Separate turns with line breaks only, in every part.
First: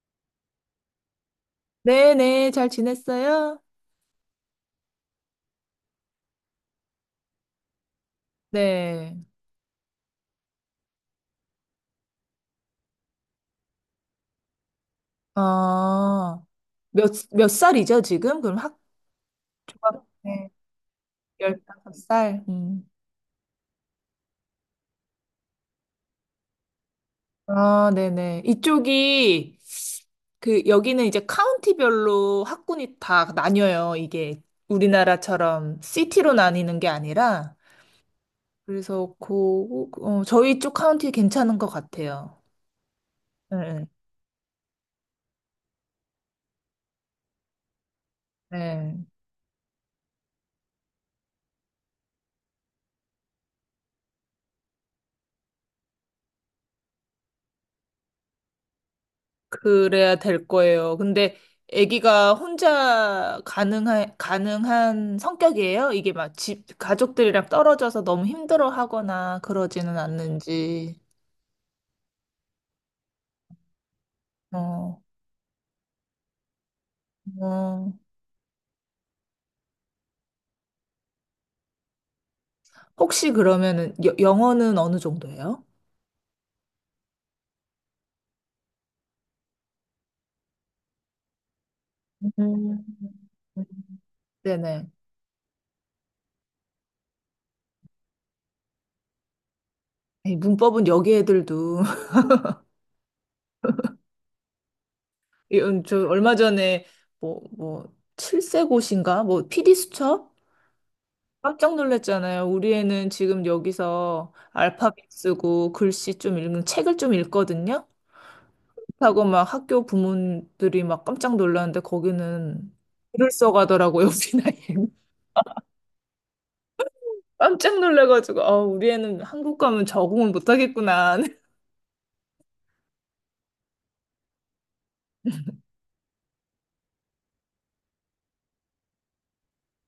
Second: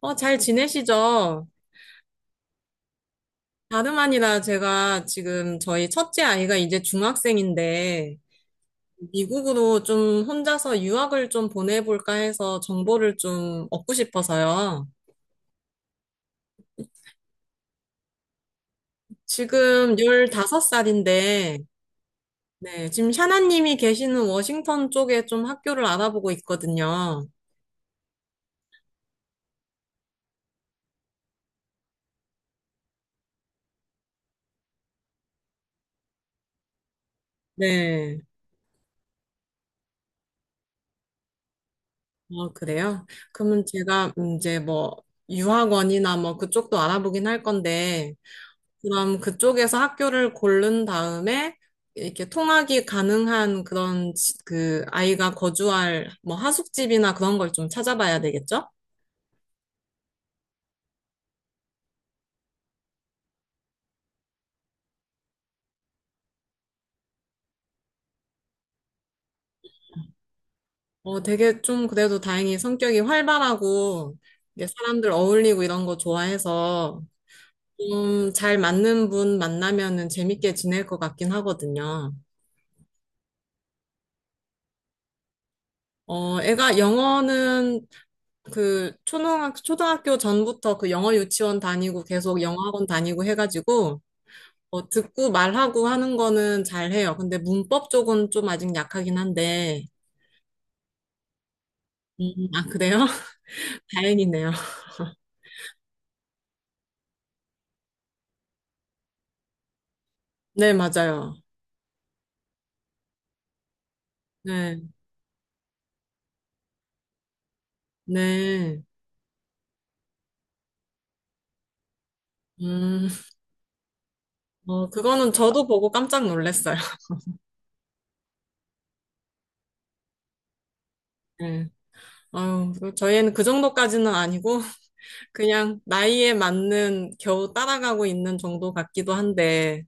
어, 잘 지내시죠?
네네, 잘 지냈어요?
다름 아니라 제가 지금 저희 첫째 아이가 이제 중학생인데,
네.
미국으로 좀 혼자서 유학을 좀 보내볼까 해서 정보를 좀 얻고 싶어서요.
어, 몇 살이죠, 지금? 그럼
지금
네,
15살인데,
15살.
네, 지금 샤나님이 계시는 워싱턴 쪽에 좀 학교를 알아보고 있거든요.
아, 네네. 이쪽이, 그, 여기는 이제 카운티별로 학군이 다 나뉘어요. 이게 우리나라처럼 시티로 나뉘는 게 아니라.
네,
그래서, 그, 어, 저희 쪽 카운티 괜찮은 것 같아요.
어, 그래요? 그러면
네.
제가 이제 뭐, 유학원이나 뭐 그쪽도 알아보긴 할 건데,
네.
그럼 그쪽에서 학교를 고른 다음에 이렇게 통학이 가능한 그런 그 아이가 거주할 뭐 하숙집이나 그런 걸 좀 찾아봐야 되겠죠?
그래야 될 거예요. 근데 아기가 혼자 가능한 성격이에요? 이게 막 집, 가족들이랑 떨어져서 너무 힘들어 하거나 그러지는 않는지.
어, 되게 좀 그래도 다행히 성격이 활발하고 이게
어,
사람들 어울리고 이런 거 좋아해서
어.
좀 잘 맞는 분 만나면은 재밌게 지낼 것 같긴 하거든요.
혹시 그러면은 영어는 어느 정도예요?
어, 애가 영어는 그 초등학교 전부터 그 영어 유치원 다니고 계속 영어 학원 다니고
음.
해가지고
네네.
어, 듣고 말하고 하는 거는 잘해요. 근데 문법 쪽은 좀 아직 약하긴 한데.
이 문법은 여기 애들도
음, 아, 그래요? 다행이네요.
이건 저 얼마 전에 뭐 칠세고시인가 뭐 PD 수첩
네, 맞아요.
깜짝 놀랐잖아요. 우리 애는 지금 여기서
네,
알파벳 쓰고 글씨 좀 읽는 책을 좀 읽거든요.
네.
하고 막 학교 부모들이 막 깜짝 놀랐는데 거기는
음,
글을 써가더라고요, 우리
어,
나이에는.
그거는 저도 보고 깜짝 놀랐어요.
깜짝 놀라가지고 아, 우리 애는 한국 가면 적응을 못하겠구나.
네. 아유, 그 저희는 그 정도까지는 아니고, 그냥 나이에 맞는 겨우 따라가고 있는 정도 같기도 한데,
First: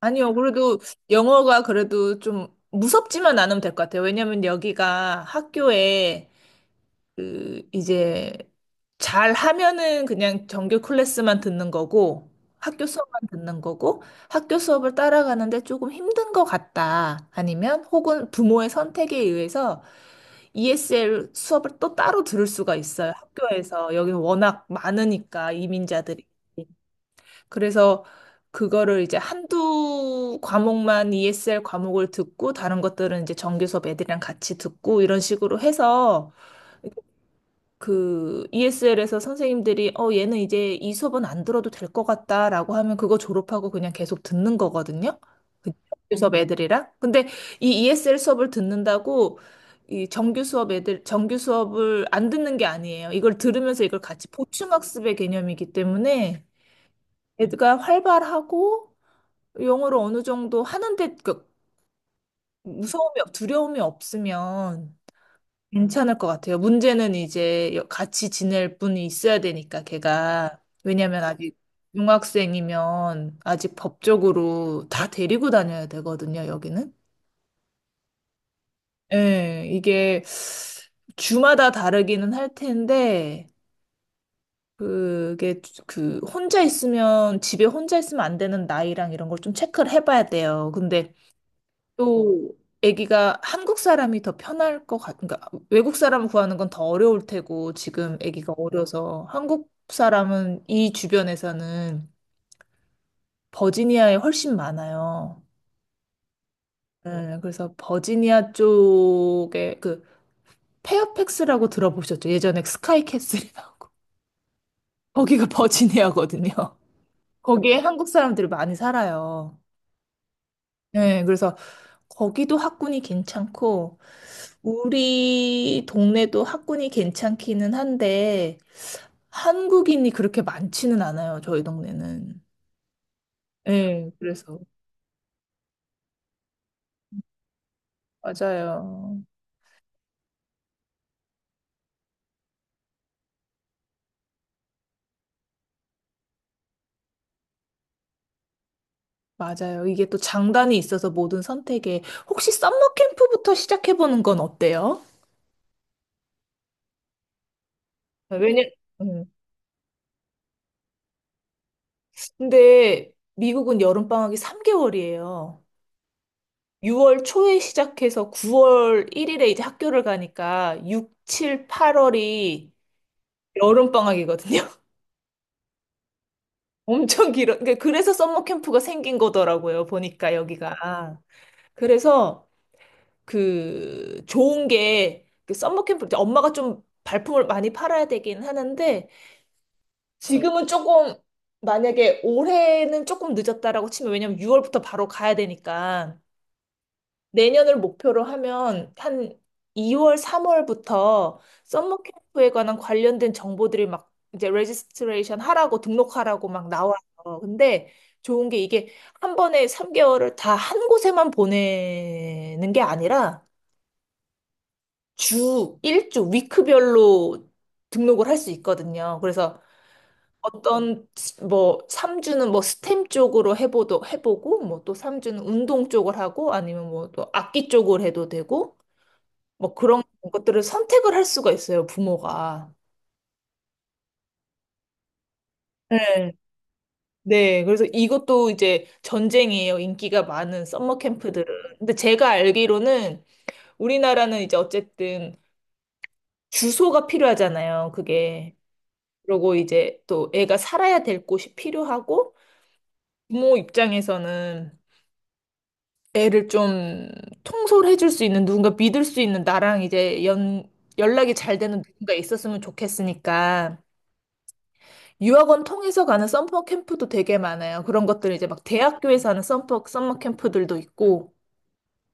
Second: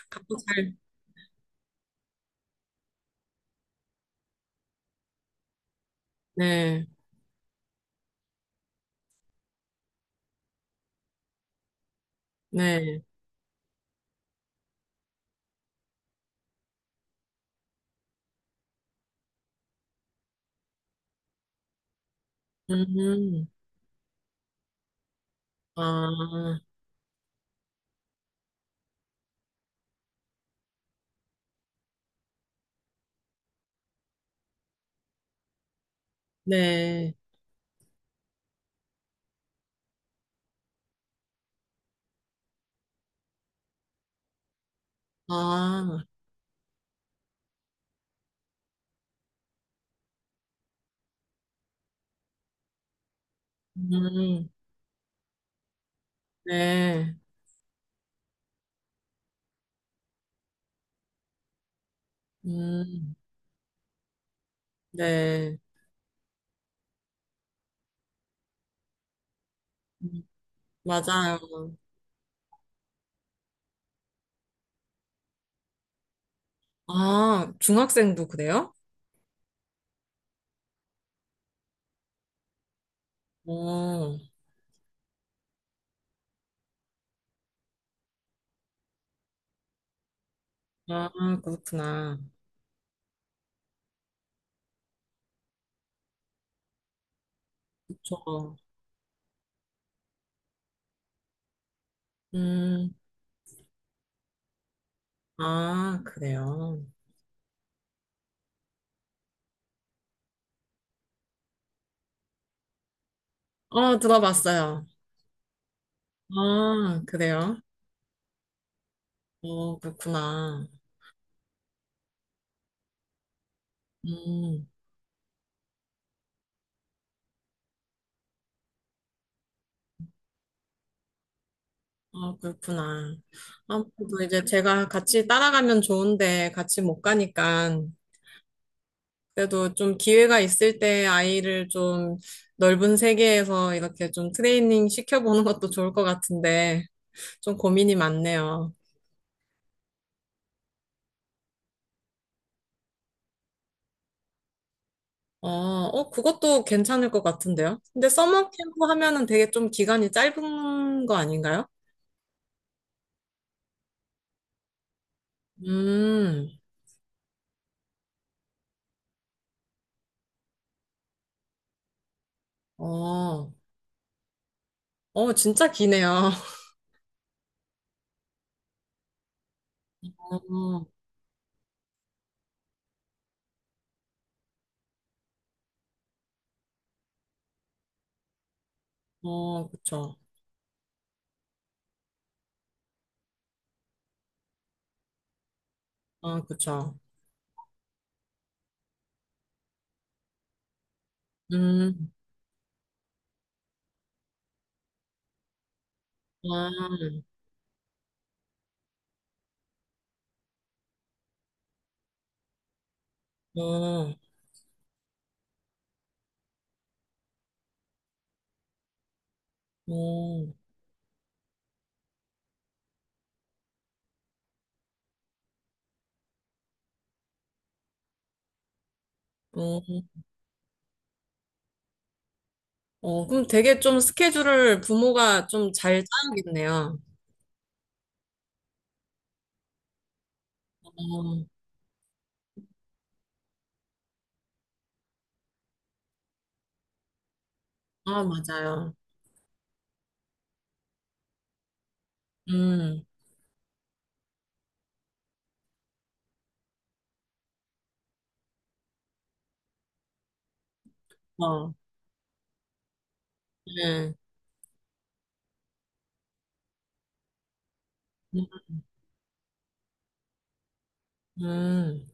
아니요,
갖고 잘,
그래도 영어가 그래도 좀 무섭지만 않으면 될 것 같아요. 왜냐면 여기가 학교에
네,
그 이제 잘 하면은 그냥 정규 클래스만 듣는 거고 학교
네.
수업만 듣는 거고 학교 수업을 따라가는데 조금 힘든 것 같다. 아니면 혹은 부모의 선택에 의해서 ESL 수업을 또 따로 들을 수가 있어요.
음,
학교에서. 여기는 워낙 많으니까 이민자들이.
아,
그래서 그거를 이제 한두 과목만 ESL 과목을 듣고 다른 것들은 이제 정규 수업 애들이랑 같이 듣고 이런 식으로 해서
네.
그 ESL에서 선생님들이 어 얘는 이제 이 수업은 안 들어도 될 것 같다라고 하면 그거 졸업하고 그냥 계속 듣는 거거든요. 그
아,
정규 수업 애들이랑. 근데 이 ESL 수업을 듣는다고 이 정규 수업 애들 정규 수업을 안 듣는 게 아니에요. 이걸 들으면서 이걸 같이
음,
보충 학습의 개념이기 때문에
네.
애가 활발하고 영어를 어느 정도 하는데 그
음,
두려움이 없으면
네.
괜찮을 것 같아요. 문제는 이제 같이 지낼 분이 있어야 되니까,
음,
걔가. 왜냐면 아직
맞아요.
중학생이면 아직 법적으로 다 데리고 다녀야 되거든요, 여기는.
아, 중학생도 그래요?
예, 이게 주마다 다르기는 할 텐데,
어,
그게 그 혼자 있으면 집에 혼자 있으면 안 되는 나이랑 이런 걸 좀 체크를 해봐야 돼요.
아,
근데
그렇구나.
또 아기가 한국 사람이 더 편할 것 같, 그러니까 외국 사람 구하는 건 더 어려울 테고 지금 아기가
저,
어려서 한국 사람은 이 주변에서는
음,
버지니아에 훨씬 많아요.
아, 그래요.
네, 그래서 버지니아 쪽에 그 페어팩스라고 들어보셨죠? 예전에 스카이캐슬이라고
어, 들어봤어요.
거기가 버지니아거든요.
아, 그래요?
거기에 한국 사람들이 많이 살아요.
어, 그렇구나.
네, 그래서 거기도 학군이 괜찮고,
음,
우리 동네도 학군이 괜찮기는 한데, 한국인이 그렇게 많지는 않아요, 저희
아,
동네는.
그렇구나.
예,
아무래도 이제
그래서.
제가 같이 따라가면 좋은데 같이 못 가니까
맞아요.
그래도 좀 기회가 있을 때 아이를 좀 넓은 세계에서 이렇게 좀 트레이닝 시켜보는 것도 좋을 것 같은데 좀 고민이 많네요.
맞아요. 이게 또 장단이 있어서 모든 선택에, 혹시 썸머 캠프부터 시작해보는 건 어때요?
어, 어, 그것도 괜찮을 것 같은데요. 근데 서머
왜냐,
캠프 하면은
음.
되게 좀 기간이 짧은 거 아닌가요?
근데 미국은 여름방학이 3개월이에요.
음,
6월 초에 시작해서 9월 1일에 이제 학교를 가니까 6, 7, 8월이
어,
여름방학이거든요.
어, 진짜 기네요.
엄청 길어. 그러니까 그래서 썸머 캠프가 생긴 거더라고요. 보니까 여기가. 그래서 그 좋은 게그 썸머 캠프 이제 엄마가 좀 발품을 많이 팔아야 되긴 하는데
어, 어, 그쵸.
지금은 조금 만약에 올해는 조금 늦었다라고 치면 왜냐면 6월부터 바로 가야 되니까
아, 그쵸.
내년을 목표로 하면 한 2월, 3월부터 썸머
음,
캠프에 관한 관련된 정보들이 막 이제 레지스트레이션 하라고 등록하라고 막 나와요.
아,
근데 좋은 게 이게 한 번에 3개월을 다 한 곳에만 보내는 게 아니라
어,
주 1주 위크별로 등록을 할 수 있거든요. 그래서
어,
어떤 뭐 3주는 뭐 스템 쪽으로 해보도 해보고 뭐 또 3주는 운동 쪽을 하고 아니면 뭐 또 악기 쪽으로 해도 되고 뭐
어.
그런 것들을 선택을 할 수가 있어요, 부모가.
어, 그럼 되게 좀 스케줄을 부모가 좀 잘
네.
짜야겠네요.
네, 그래서 이것도 이제 전쟁이에요. 인기가 많은 썸머
어,
캠프들은. 근데 제가 알기로는 우리나라는 이제 어쨌든 주소가 필요하잖아요.
아,
그게.
맞아요.
그리고 이제 또 애가 살아야 될 곳이 필요하고
음,
부모 입장에서는 애를 좀 통솔해 줄 수 있는 누군가 믿을 수 있는 나랑 이제 연 연락이 잘
어,
되는 누군가 있었으면 좋겠으니까
네.
유학원 통해서 가는 썸머 캠프도 되게 많아요. 그런 것들 이제 막 대학교에서 하는 썸머 캠프들도 있고.
음.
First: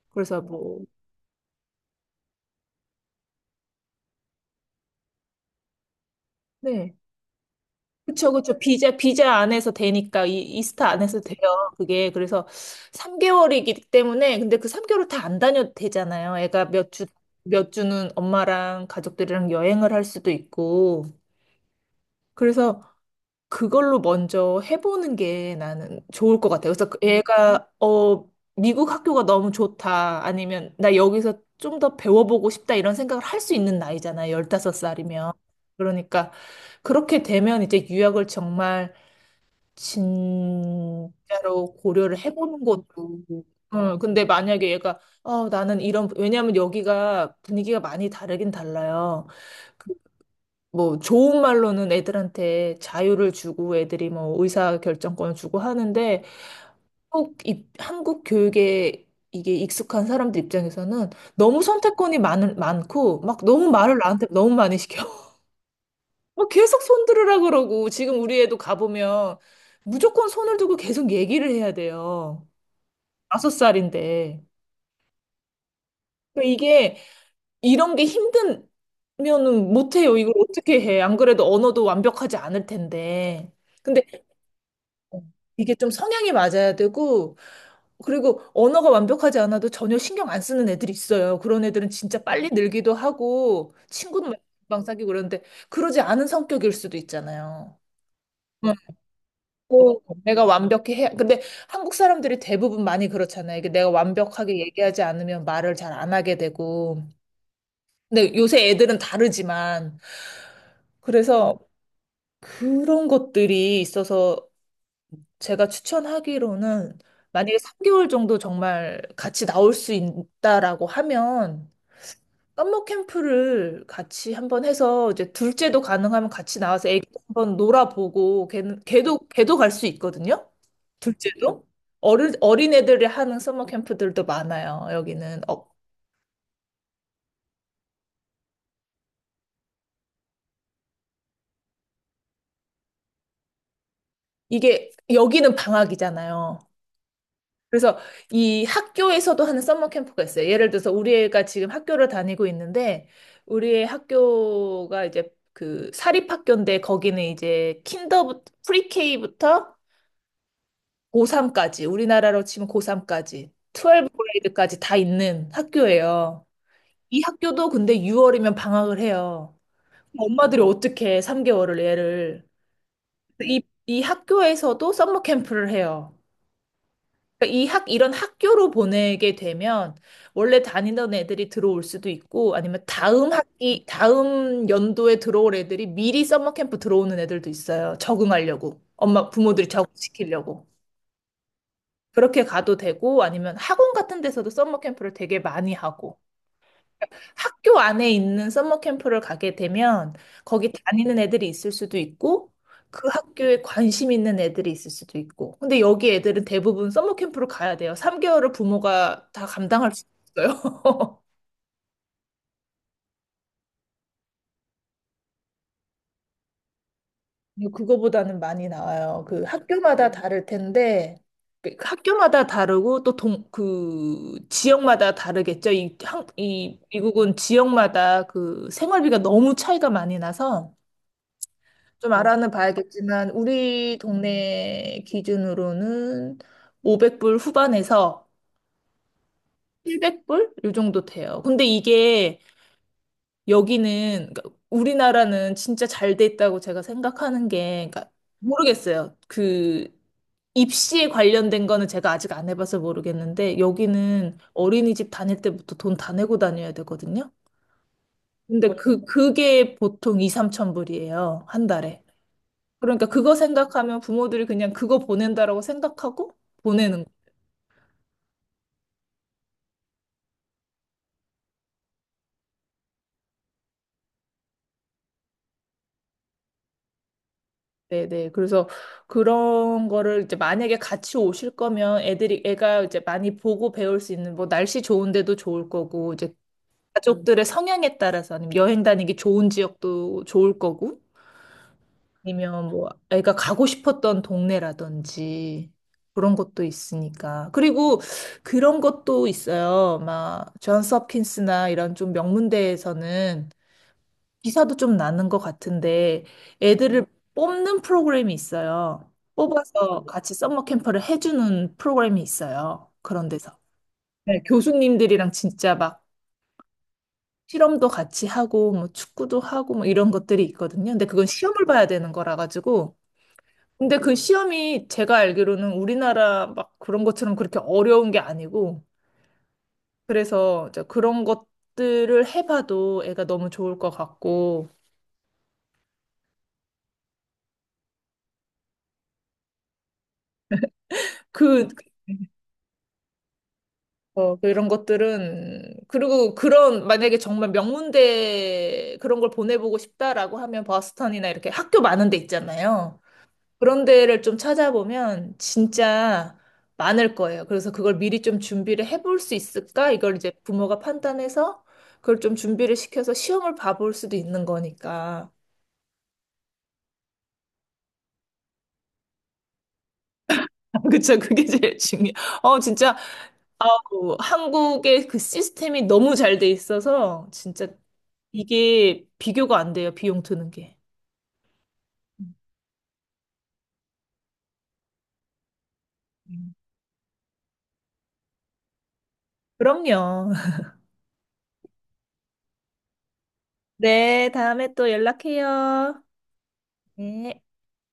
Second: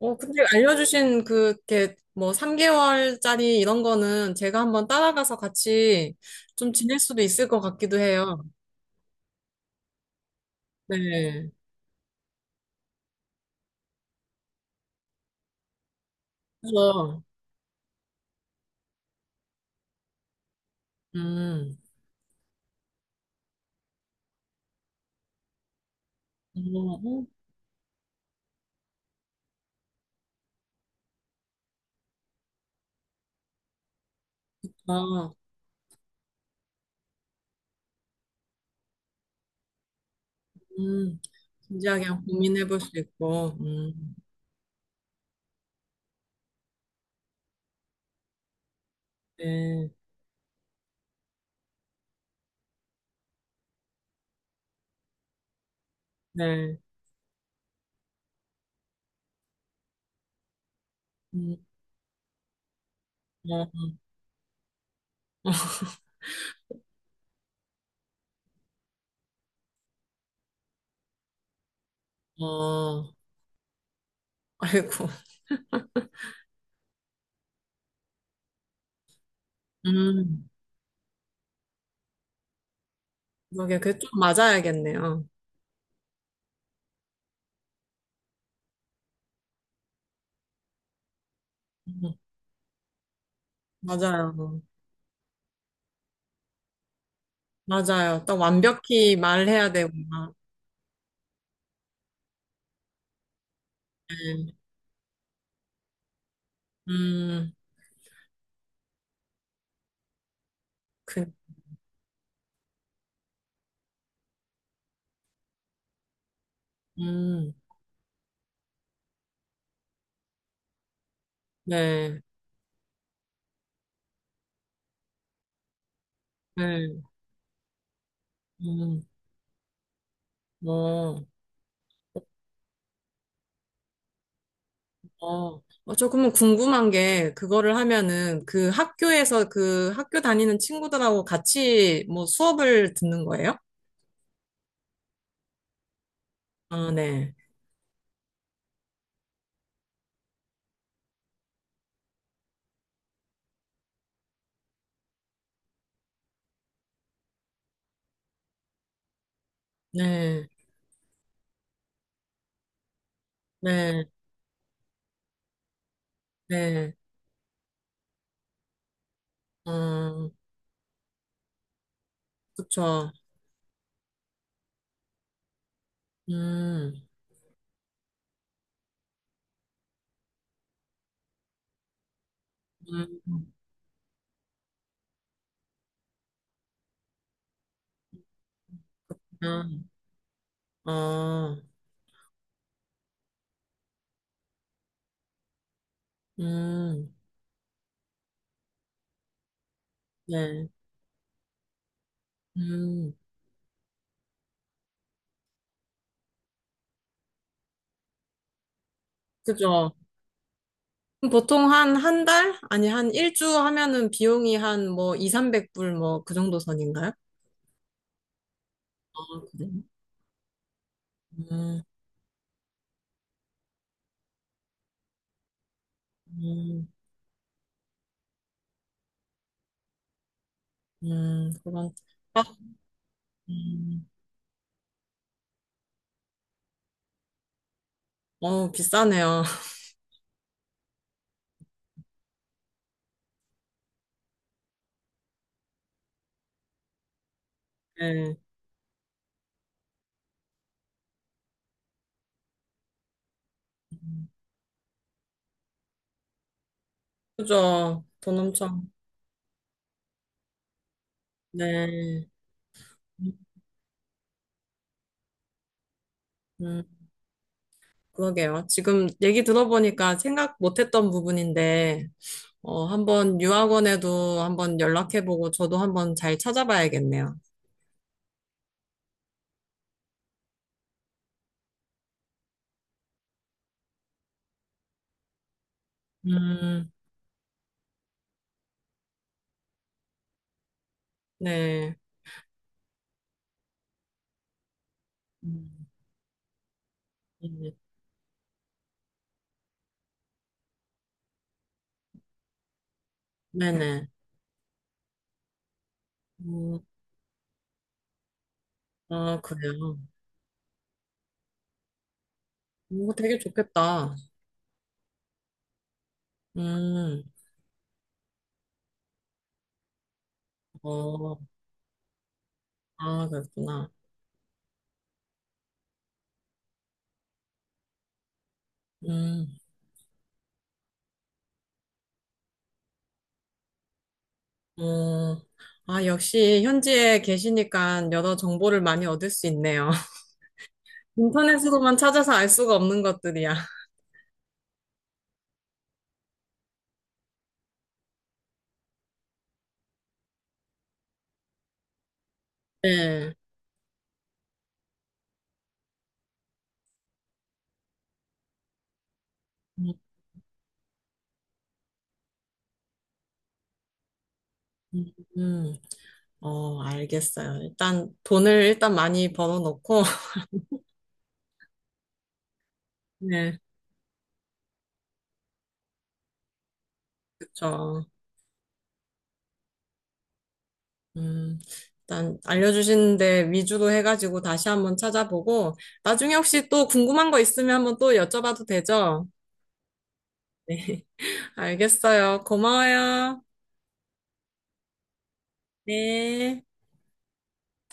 어,
그래서
근데
뭐,
알려주신 그, 이렇게, 뭐, 3개월짜리 이런 거는 제가 한번 따라가서 같이 좀
네.
지낼 수도 있을 것 같기도
그쵸,
해요.
그쵸. 비자 안에서 되니까, 이스타 안에서 돼요.
네.
그게. 그래서 3개월이기 때문에, 근데 그 3개월을 다 안 다녀도 되잖아요. 애가 몇 주,
그래서,
몇 주는 엄마랑 가족들이랑 여행을 할 수도 있고.
음,
그래서 그걸로 먼저 해보는 게 나는 좋을 것 같아요. 그래서 그
어,
얘가, 어, 미국 학교가 너무 좋다. 아니면 나 여기서 좀 더 배워보고 싶다. 이런 생각을 할 수 있는 나이잖아요. 열다섯
어,
살이면
어,
그러니까 그렇게 되면 이제 유학을 정말
음,
진짜로
진지하게
고려를
한번
해보는
고민해 볼 수
것도.
있고,
어, 근데 만약에 얘가, 어, 나는 이런, 왜냐하면 여기가 분위기가 많이 다르긴 달라요.
네,
그 뭐 좋은 말로는 애들한테 자유를 주고 애들이 뭐 의사 결정권을 주고 하는데
네,
꼭 이, 한국 교육에 이게 익숙한 사람들 입장에서는
음,
너무 선택권이 많고 막 너무
어,
말을 나한테 너무 많이 시켜. 뭐 계속 손 들으라 그러고 지금 우리 애도 가보면 무조건 손을 두고 계속 얘기를 해야 돼요.
어,
다섯 살인데.
아이고.
그러니까 이게 이런 게 힘들면은 못해요. 이걸
음,
어떻게 해. 안 그래도 언어도 완벽하지 않을 텐데.
그게
근데
그좀
어.
맞아야겠네요.
이게 좀 성향이 맞아야 되고, 그리고 언어가 완벽하지 않아도 전혀 신경 안 쓰는 애들이 있어요. 그런 애들은
음,
진짜 빨리 늘기도 하고, 친구도 막
맞아요.
금방 사귀고 그러는데, 그러지 않은 성격일 수도 있잖아요.
맞아요. 딱
응.
완벽히 말해야 되고,
꼭
나
내가 완벽히 해야, 근데 한국 사람들이 대부분 많이 그렇잖아요. 이게 내가
네.
완벽하게 얘기하지 않으면 말을 잘 안 하게 되고.
음,
근데 요새 애들은 다르지만,
그,
그래서 그런 것들이 있어서 제가 추천하기로는
음,
만약에 3개월 정도 정말 같이 나올 수 있다라고 하면
네,
썸머 캠프를 같이 한번 해서 이제 둘째도 가능하면 같이
네,
나와서 애기 한번 놀아보고 걔는
음,
걔도 갈 수 있거든요.
어,
둘째도 어른 어린애들이 하는 썸머 캠프들도 많아요. 여기는
어.
어
어, 저 그러면 궁금한 게, 그거를 하면은 그 학교에서 그 학교 다니는 친구들하고 같이 뭐 수업을 듣는 거예요?
이게 여기는 방학이잖아요.
아, 네,
그래서 이 학교에서도 하는 썸머 캠프가 있어요. 예를 들어서 우리 애가 지금 학교를 다니고 있는데 우리 의 학교가 이제 그 사립학교인데 거기는 이제 킨더 부터 프리케이부터
네,
고3까지 우리나라로 치면 고3까지
네,
1브 그레이드까지 다 있는 학교예요.
네,
이 학교도 근데 6월이면 방학을 해요.
어,
엄마들이 어떻게 3개월을 애를
그쵸.
이 학교에서도 썸머 캠프를 해요.
음,
그러니까 이런 학교로 보내게 되면 원래 다니던 애들이 들어올 수도 있고 아니면 다음
음,
학기, 다음 연도에 들어올 애들이 미리 서머캠프 들어오는 애들도 있어요. 적응하려고. 엄마, 부모들이
음,
적응시키려고.
어.
그렇게 가도 되고 아니면 학원 같은 데서도 서머캠프를 되게 많이 하고.
음,
학교 안에 있는 서머 캠프를 가게 되면
네.
거기 다니는 애들이 있을 수도 있고 그
음,
학교에 관심 있는 애들이 있을 수도 있고. 근데 여기 애들은 대부분 서머 캠프를 가야 돼요. 3개월을 부모가 다
그죠.
감당할 수 있어요.
그럼 보통 한, 한 달? 아니, 한 일주 하면은 비용이 한 뭐, 2, 300불 뭐, 그 정도 선인가요?
근데 그거보다는 많이 나와요.
아,
그
그래요?
학교마다 다를 텐데 그
음,
학교마다 다르고 또 그 지역마다 다르겠죠. 이
음,
미국은 지역마다 그 생활비가 너무 차이가 많이 나서
그런,
좀
아,
알아는 봐야겠지만 우리
음,
동네 기준으로는 500불 후반에서
어, 비싸네요.
700불 요 정도 돼요. 근데 이게 여기는 그러니까 우리나라는 진짜 잘 돼 있다고 제가 생각하는 게 그러니까
네.
모르겠어요. 그 입시에 관련된 거는 제가 아직 안 해봐서 모르겠는데 여기는 어린이집 다닐 때부터 돈 다 내고 다녀야 되거든요.
그죠. 돈
근데
엄청,
그게 보통 2, 3천 불이에요. 한 달에.
네.
그러니까 그거
음,
생각하면 부모들이 그냥 그거 보낸다라고 생각하고
음,
보내는 거.
그러게요. 지금 얘기 들어보니까 생각 못했던 부분인데, 어, 한번 유학원에도 한번 연락해보고, 저도 한번 잘 찾아봐야겠네요.
네네. 그래서 그런 거를 이제 만약에 같이 오실 거면 애들이 애가 이제 많이 보고 배울 수 있는 뭐 날씨 좋은 데도 좋을 거고 이제
음.
가족들의 성향에 따라서 아니면 여행 다니기 좋은 지역도 좋을 거고
네.
아니면 뭐 애가 가고 싶었던
음.
동네라든지 그런 것도 있으니까.
음,
그리고 그런 것도 있어요. 막 존스 홉킨스나 이런 좀 명문대에서는
네네.
기사도 좀 나는 것 같은데
음,
애들을 뽑는 프로그램이 있어요.
아, 그래요.
뽑아서 같이 썸머 캠프를 해주는 프로그램이 있어요.
뭐
그런
되게
데서.
좋겠다.
네, 교수님들이랑 진짜 막
음,
실험도 같이 하고 뭐 축구도 하고 뭐 이런 것들이 있거든요. 근데 그건
어,
시험을 봐야 되는 거라 가지고.
아, 그렇구나.
근데 그 시험이 제가 알기로는 우리나라 막 그런 것처럼 그렇게 어려운 게 아니고
음,
그래서 이제 그런 것들을 해봐도 애가 너무 좋을 것 같고
어, 아, 역시 현지에 계시니까 여러 정보를 많이 얻을 수 있네요.
그
인터넷으로만 찾아서 알 수가 없는 것들이야.
어, 그런 것들은, 그리고 그런, 만약에 정말 명문대 그런 걸 보내보고 싶다라고 하면 버스턴이나 이렇게 학교 많은 데 있잖아요.
네.
그런 데를 좀 찾아보면 진짜 많을 거예요. 그래서 그걸 미리 좀 준비를 해볼 수 있을까?
음,
이걸 이제 부모가 판단해서 그걸 좀 준비를 시켜서 시험을 봐볼 수도 있는
음,
거니까.
음. 어, 알겠어요. 일단 돈을 일단 많이 벌어놓고,
그쵸, 그게 제일 중요. 어, 진짜,
네,
아우, 한국의 그 시스템이 너무 잘 돼 있어서 진짜
그쵸.
이게 비교가 안 돼요, 비용 드는 게.
음, 일단 알려주신 데 위주로 해가지고 다시 한번 찾아보고 나중에
음.
혹시 또 궁금한 거 있으면 한번 또 여쭤봐도 되죠?
그럼요.
알겠어요. 고마워요.
네, 다음에 또 연락해요.
네.
네.